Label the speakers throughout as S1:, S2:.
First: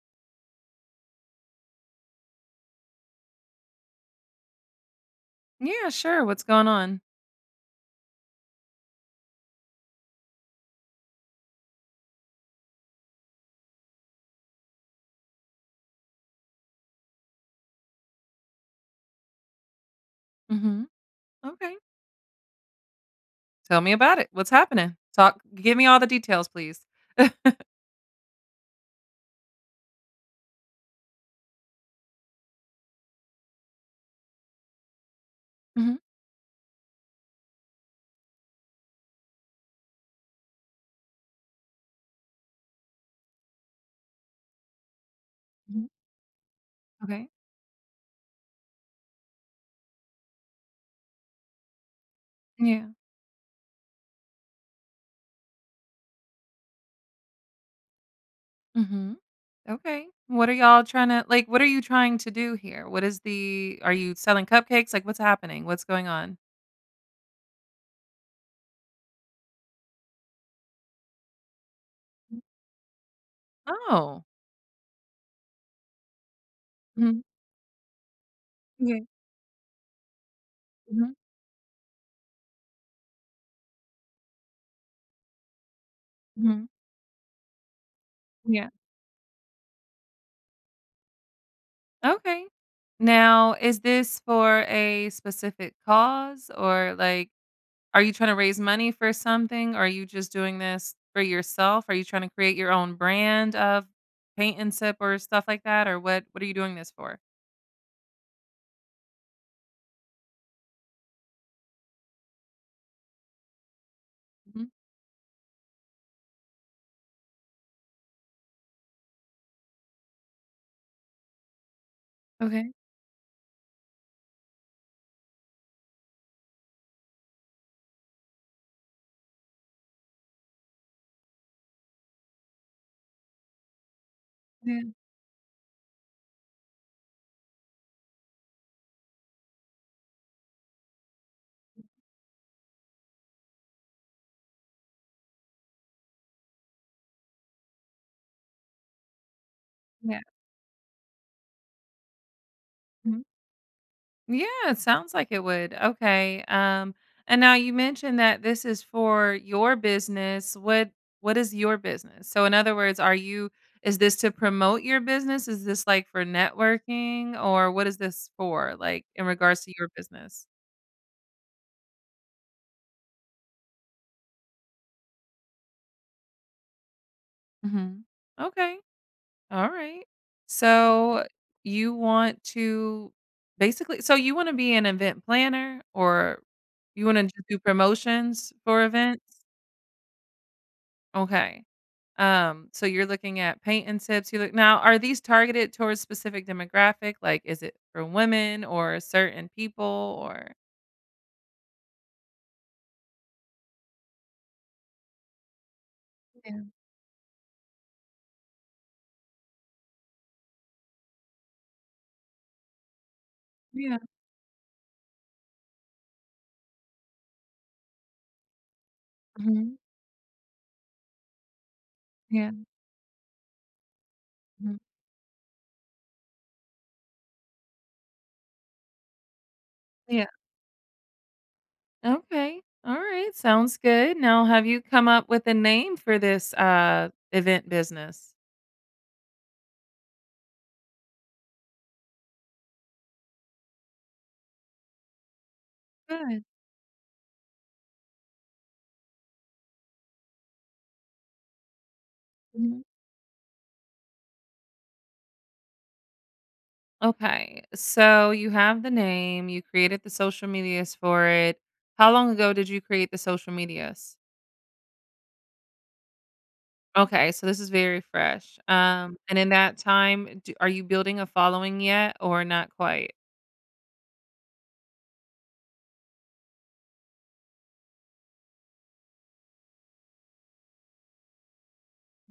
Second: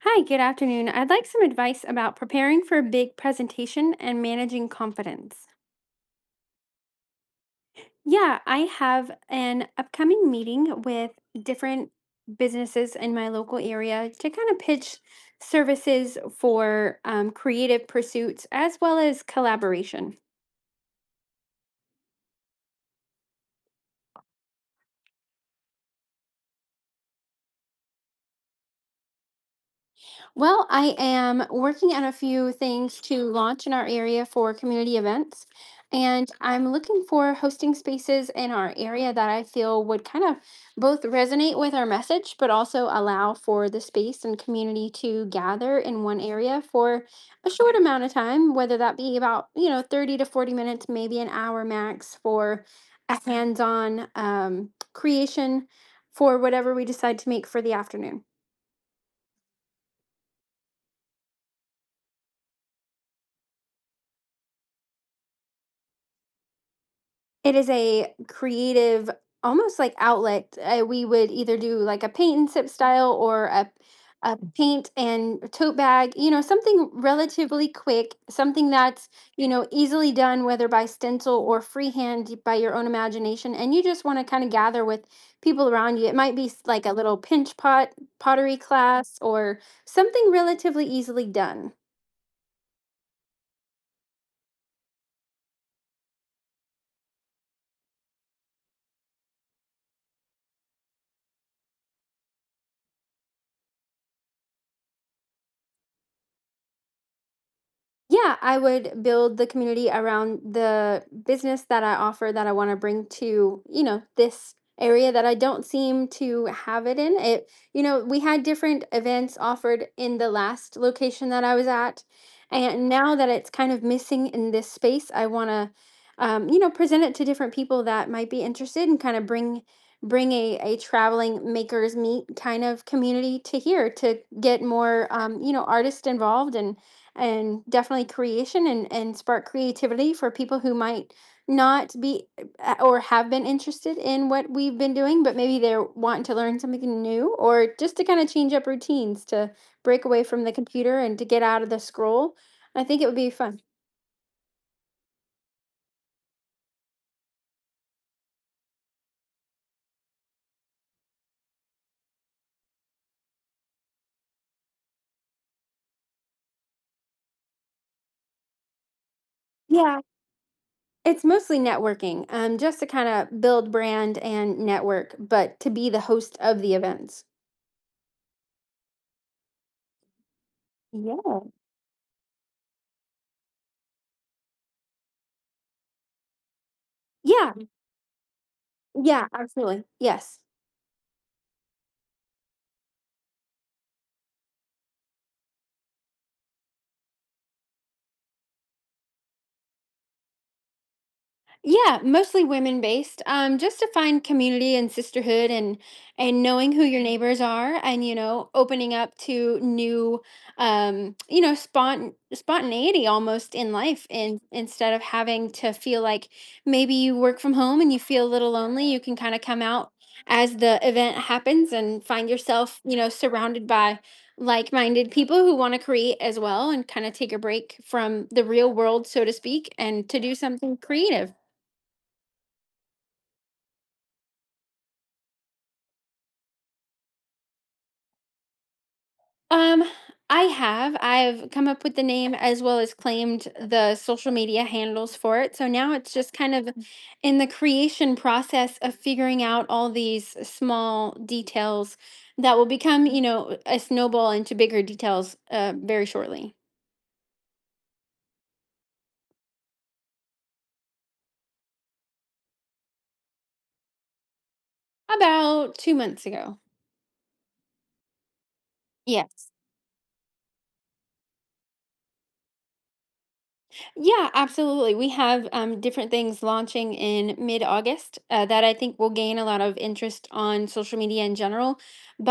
S1: Hi, good afternoon. I'd like some advice about preparing for a big presentation and managing confidence.
S2: Yeah, sure. What's going on?
S1: Yeah, I have an upcoming meeting with different businesses in my local area to kind of pitch services for creative pursuits as well as collaboration.
S2: Mhm. Okay. Tell me about it. What's happening? Talk give me all the details, please.
S1: Well, I am working on a few things to launch in our area for community events.
S2: Mhm.
S1: And I'm looking for hosting spaces in our area that I feel would kind of both resonate with our message, but also allow for the space and community to gather
S2: Mhm.
S1: in one area for
S2: Okay.
S1: a short amount of time, whether that be about, you know, 30 to 40 minutes, maybe an hour max for
S2: Yeah.
S1: a hands on creation for whatever we decide to make for the afternoon.
S2: Mhm. Okay. What are y'all trying to like, what are you trying to do here? What is the are you selling cupcakes? Like what's happening? What's going on?
S1: It is a creative, almost like outlet. We would either do like a paint and sip style or a
S2: Oh.
S1: a paint and tote bag, you know, something
S2: Mhm.
S1: relatively quick, something
S2: Yeah.
S1: that's, you know, easily done whether by
S2: Mhm.
S1: stencil or freehand by your own imagination. And you just want to kind of gather with people around you. It might be
S2: Mhm.
S1: like a little pinch pot pottery
S2: Yeah.
S1: class or something relatively easily done.
S2: Okay. Now, is this for a specific cause or like are you trying to raise money for something? Or are you just doing this for yourself? Are you trying to create your own brand of paint and sip or stuff like that? Or what are you doing this for?
S1: Yeah, I would build the community around the business that I offer that I want to bring to, you know, this
S2: Mhm.
S1: area that I don't seem to have it in. It, you know, we had different events offered in the last location that I was at.
S2: Okay.
S1: And now that it's kind of missing in this space, I want to, you know, present it to different people that might be interested and kind of bring a traveling makers meet kind of community to here to get
S2: Yeah,
S1: more you know, artists involved and definitely creation and spark creativity for people who might not be or have been interested in what we've been doing, but maybe they're wanting to learn something new or just to kind of change up routines to break
S2: yeah.
S1: away from the computer and to get out of the scroll. I think it would
S2: Mhm.
S1: be fun.
S2: Yeah, it sounds like it would. Okay. And now you mentioned that this is for your business. What is your business? So in other words, are you is this to promote your business? Is this, like, for networking? Or what is this for, like, in regards to your
S1: Yeah.
S2: business?
S1: It's mostly networking, just to kind of build brand and network, but to be the host of the events.
S2: Mhm. Okay. Alright. So,
S1: Yeah.
S2: you want to basically so you wanna be an event planner or you wanna just
S1: Yeah.
S2: do promotions for events?
S1: Yeah. Absolutely. Yes.
S2: Okay. So you're looking at paint and tips, you look now, are these targeted towards specific demographic? Like, is it for women or certain people or
S1: Yeah, mostly women based. Just to find community and sisterhood and
S2: yeah.
S1: knowing who your neighbors are and you know, opening up to new you know, spontaneity almost in
S2: Yeah.
S1: life and instead of having to feel like maybe you work from home and you feel a little lonely, you can kind of come
S2: Mhm.
S1: out as the event happens and find
S2: Yeah.
S1: yourself, you know, surrounded by
S2: Mhm.
S1: like-minded people who want to create as well and kind of take a break from the real world, so to speak, and to
S2: Yeah.
S1: do something creative.
S2: Okay. Alright, sounds good. Now have you come up with a name for this, event business?
S1: Um, I have. I've come up with the name as well as claimed the social media handles for it. So now it's just
S2: Good.
S1: kind of in the creation process of figuring out all these small details that will
S2: Mhm.
S1: become, you know, a snowball into bigger details very shortly.
S2: Okay. So you have the name, you created the social medias for it. How long ago did you create the social medias?
S1: About 2 months ago.
S2: Okay, so this is very fresh. And in
S1: Yes.
S2: that time, do, are you building a following yet or not quite?
S1: Yeah, absolutely. We have different things launching in mid-August that I think will gain a lot of interest on social media in general.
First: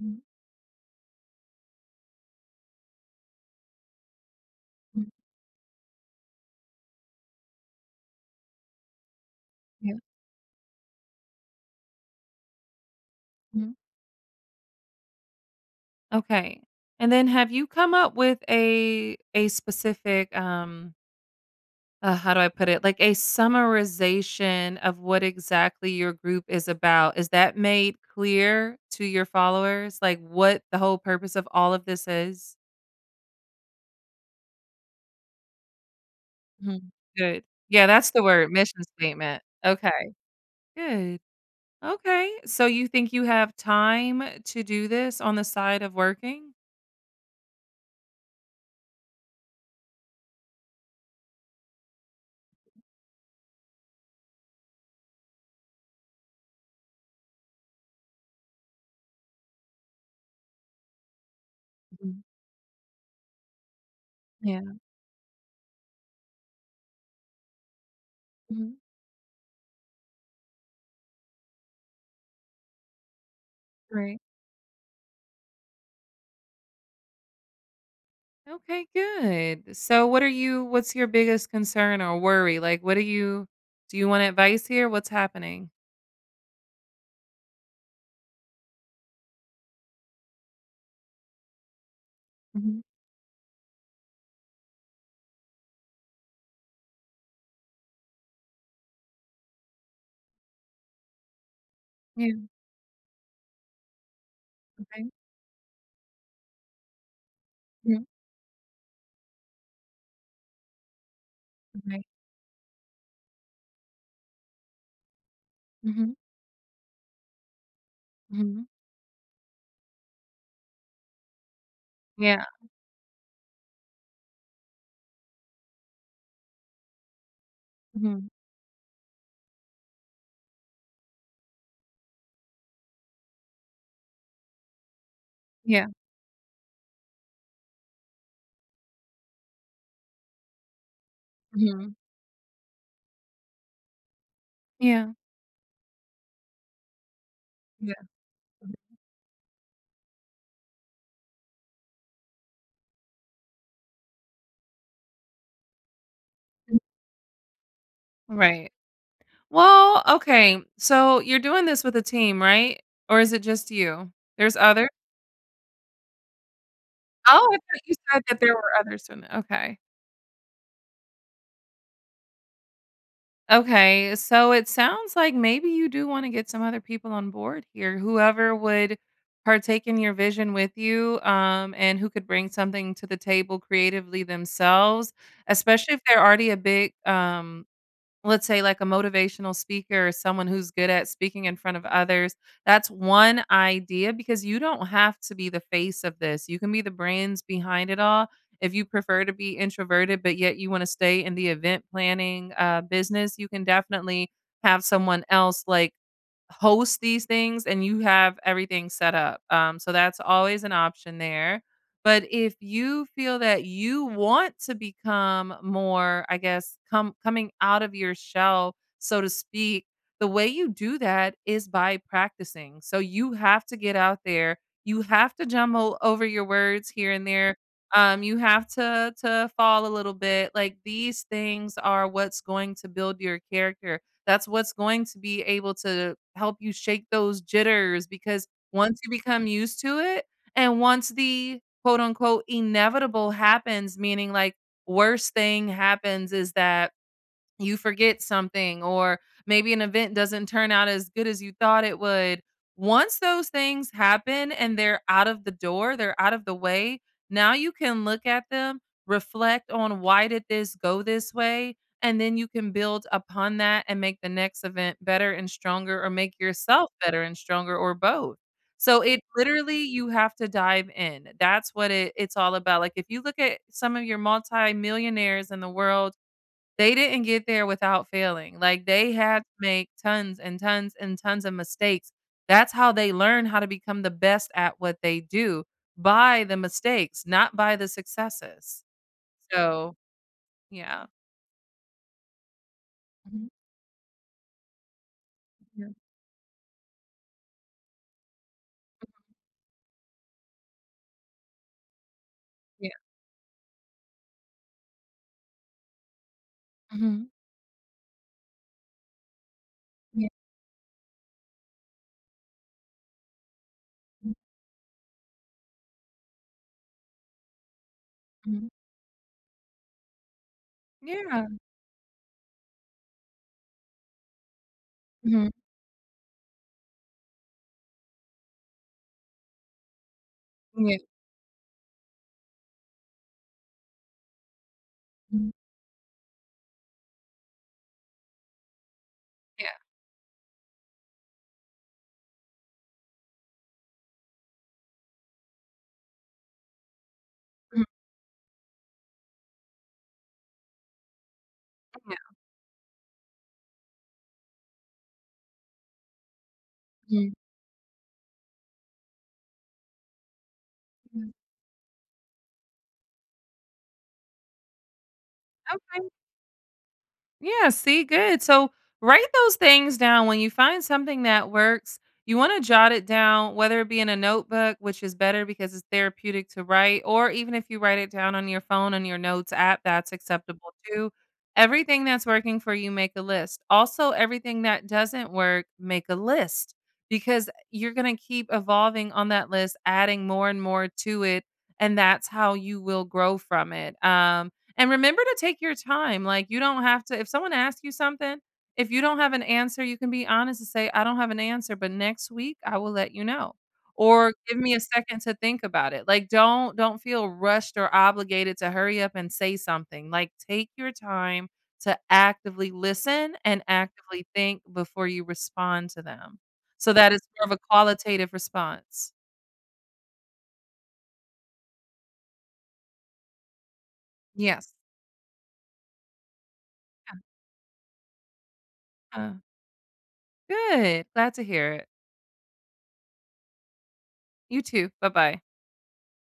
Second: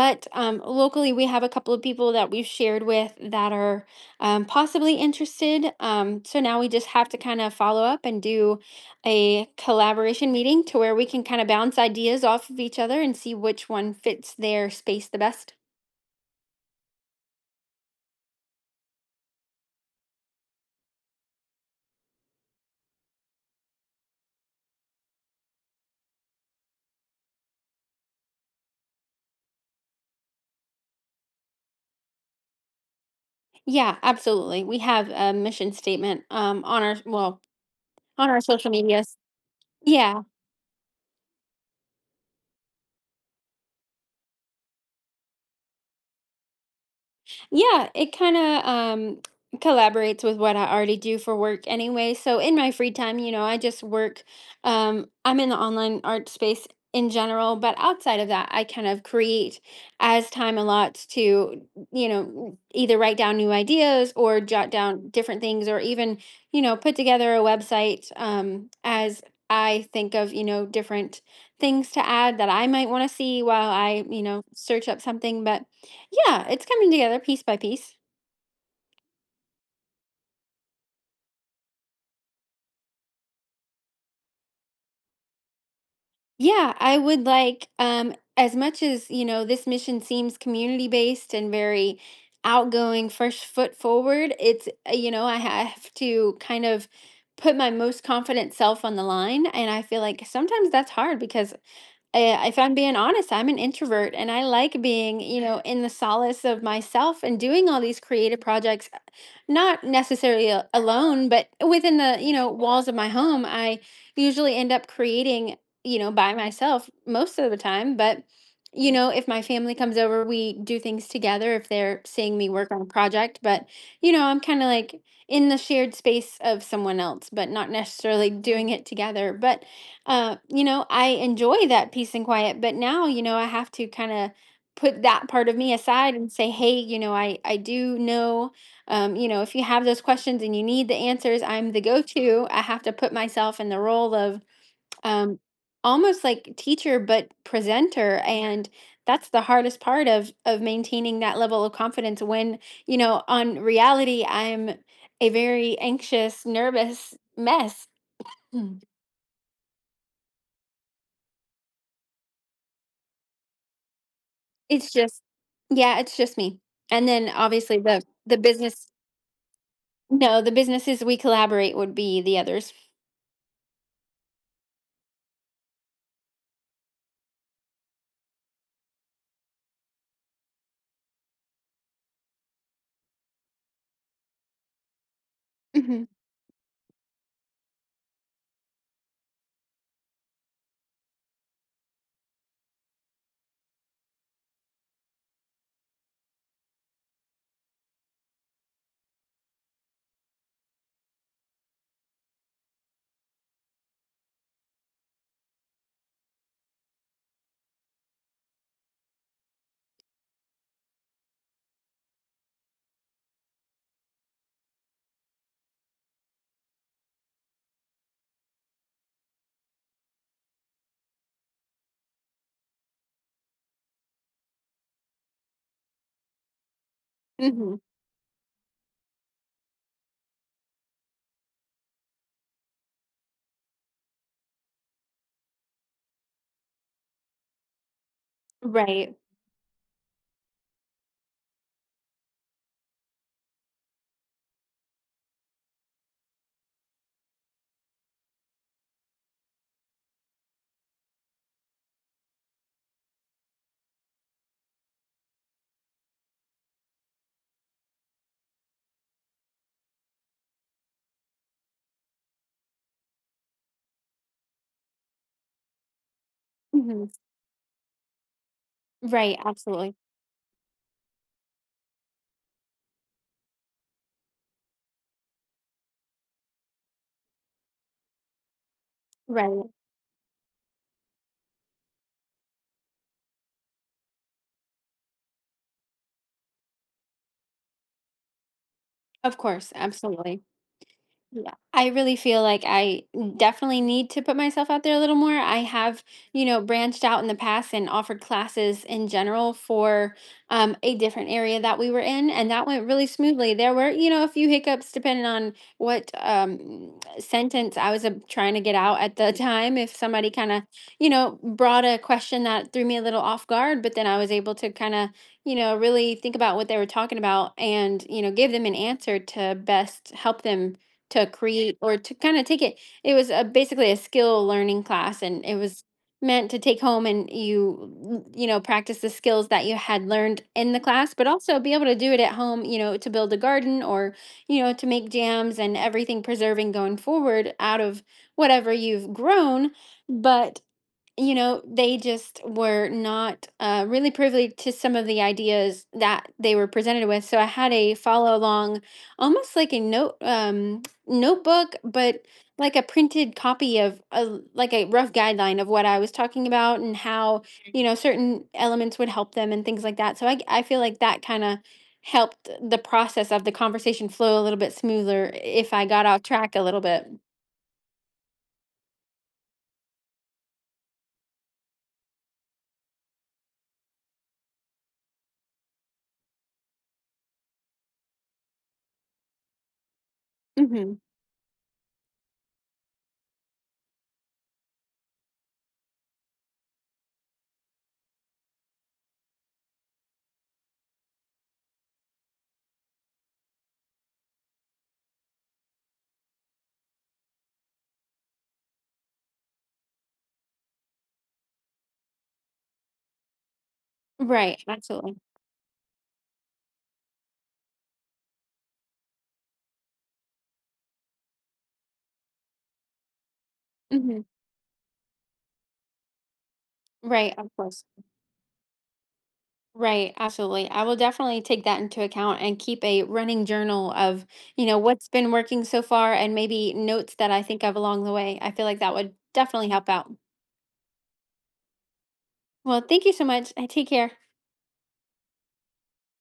S2: Mhm,
S1: locally, we have a couple of people that we've shared with that are possibly
S2: mhm,
S1: interested. So now we just have to kind of follow up and do a
S2: yeah,
S1: collaboration meeting to where we can kind of bounce ideas off of each other and see which
S2: mhm.
S1: one fits their space the best.
S2: Okay. And then have you come up with a specific how do I put it? Like a summarization of what exactly your group is about. Is that made clear to your followers? Like what the whole purpose of all of this is?
S1: Yeah, absolutely. We have a mission statement on
S2: Mhm.
S1: our, well,
S2: Good. Yeah, that's the
S1: on our
S2: word,
S1: social
S2: mission
S1: medias.
S2: statement. Okay.
S1: Yeah.
S2: Good. Okay. So you think you have time to do this on the side of working?
S1: Yeah, it kind of collaborates with what I already do for work anyway. So in my free time, you know, I just work I'm in the online art space in general, but outside of that, I kind of create as time allots to, you
S2: Mhm.
S1: know, either write down new ideas or jot
S2: Yeah.
S1: down different things or even, you know, put together a website
S2: Mhm.
S1: as I think of, you know, different things to add that I might want to see while I,
S2: Right.
S1: you know, search up something, but yeah, it's coming together piece by piece.
S2: Okay, good. So what are you what's your biggest concern or worry? Like what do you want advice here? What's happening?
S1: Yeah, I would like, as much as, you know, this mission seems community based and very outgoing, first foot forward, it's, you know, I have to kind of put my most confident self on the line. And I feel like sometimes that's hard because
S2: Yeah,
S1: if I'm being honest, I'm an introvert and I like
S2: okay.
S1: being, you know, in the solace of myself and doing all these
S2: Mhm,
S1: creative projects, not necessarily alone, but within
S2: okay.
S1: the, you know, walls of my home. I usually end up creating, you know,
S2: Mhm,
S1: by myself most of the time. But,
S2: mhm.
S1: you know, if my family comes over, we do things together if they're seeing
S2: Yeah,
S1: me work on a project. But, you know, I'm kind of like in the shared space of someone else, but not
S2: mhm,
S1: necessarily doing it together. But you know, I enjoy that peace and quiet, but now, you know, I have to kind of put that part of me
S2: yeah,
S1: aside and say, hey, you know, I do know, you know, if you have those questions and you need the answers, I'm the
S2: mhm,
S1: go-to. I have to put myself in the role of
S2: yeah,
S1: um almost like teacher but
S2: yeah.
S1: presenter and that's the hardest part of maintaining that level of confidence when, you know, on reality I'm a very anxious,
S2: Mhm.
S1: nervous mess.
S2: Right. Well, okay, so you're doing this with a team, right? Or is it just you? There's others.
S1: It's just yeah, it's just me. And then
S2: Oh, I
S1: obviously
S2: thought you said
S1: the
S2: that there were
S1: business
S2: others doing it, okay.
S1: no, the businesses we collaborate would be the others.
S2: Okay, so it sounds like maybe you do wanna get some other people on board here, whoever would partake in your vision with you, and who could bring something to the table creatively themselves, especially if
S1: Mhm.
S2: they're already a big, let's say like a motivational speaker or someone who's good at speaking in front of others. That's one idea because you don't have to be the face of this. You can be the brains behind it all if you prefer to be introverted, but yet you want to stay in the event planning business. You can definitely have someone else like host these things and you have everything set up. So that's always an option there. But if you feel that you want to become more, I guess, come coming out of your shell, so to speak, the way you do that is by practicing. So you have to get out there. You have to jumble over your words here and there.
S1: Mhm.
S2: You have to fall a little bit. Like these things are what's going to build your character. That's what's going to be able to help you shake those jitters because once you
S1: Right.
S2: become used to it and once the quote unquote inevitable happens, meaning like worst thing happens is that you forget something or maybe an event doesn't turn out as good as you thought it would. Once those things happen and they're out of the door, they're out of the way, now you can look at them, reflect on why did this go this way, and then you can build upon that and make the next event better and stronger or make yourself
S1: Mhm.
S2: better and stronger or both. So it
S1: Right,
S2: literally
S1: absolutely.
S2: you have to dive in. That's what it's all about. Like if you look at some of your multi-millionaires in the world, they didn't get there without failing. Like, they had to
S1: Right.
S2: make tons and tons and tons of mistakes. That's how they learn how to become the best at what they do, by the mistakes, not by the successes.
S1: Of course,
S2: So,
S1: absolutely.
S2: yeah.
S1: Yeah, I really feel like I
S2: Mhm,
S1: definitely need to put myself out there a little more. I
S2: yeah,
S1: have, you know, branched out in the past and offered classes in general for a different area that we were in, and that went
S2: yeah.
S1: really smoothly. There were, you know, a few hiccups depending on what
S2: Mhm,
S1: sentence I was trying to get out at the time. If
S2: yeah,
S1: somebody kind of, you know, brought a question that threw me a little off guard, but then I was
S2: mm,
S1: able to kind of you know, really think about what they were talking about and, you know, give them
S2: mhm.
S1: an answer to best help them to
S2: Yeah.
S1: create or to kind of take it. It was a, basically a skill learning class and
S2: Mhm,
S1: it was meant to take home and you know practice the skills that you had learned in the
S2: yeah,
S1: class but also be able to do it at home you know to build a garden or you know to make
S2: mm,
S1: jams and everything preserving going forward out of whatever you've grown
S2: yeah,
S1: but you know, they just were not really privy to some of the ideas that they were presented with. So I had
S2: mm,
S1: a follow along, almost like a note notebook,
S2: yeah.
S1: but like a printed copy of a, like a rough guideline of what I was talking about and
S2: Mhm.
S1: how you know certain elements would help them and things like that. So I feel like that
S2: Mhm.
S1: kind of helped the process of the conversation flow a little bit smoother if I got
S2: Okay.
S1: off track a little bit.
S2: Yeah, see, good. So write those things down. When you find something that works, you want to jot it down, whether it be in a notebook, which is better because it's therapeutic to write, or even if you write it down on your phone on your notes app, that's acceptable
S1: Hmm.
S2: too. Everything that's working for you, make a list. Also, everything that doesn't work, make a list because you're going to keep evolving on that list, adding more and more to it. And that's how you will grow from it. And remember to take your time. Like, you don't have to if someone asks you something, if you don't have an answer, you can be honest and say, "I don't have an answer, but next week I will let you know." Or, "Give
S1: Right.
S2: me a
S1: Absolutely.
S2: second to think about it." Like, don't feel rushed or obligated to hurry up and say something. Like, take your time to actively listen and
S1: Hmm.
S2: actively think before you respond to them. So that is
S1: Right.
S2: more
S1: Of
S2: of a
S1: course.
S2: qualitative response.
S1: Right, absolutely. I will definitely take that into account and keep a running journal of, you
S2: Yes.
S1: know, what's been working so far and maybe notes that I think of along the way. I feel like that would
S2: Uh,
S1: definitely help out.
S2: Good. Glad to hear it.
S1: Well, thank you so much. I take care.
S2: You too. Bye-bye.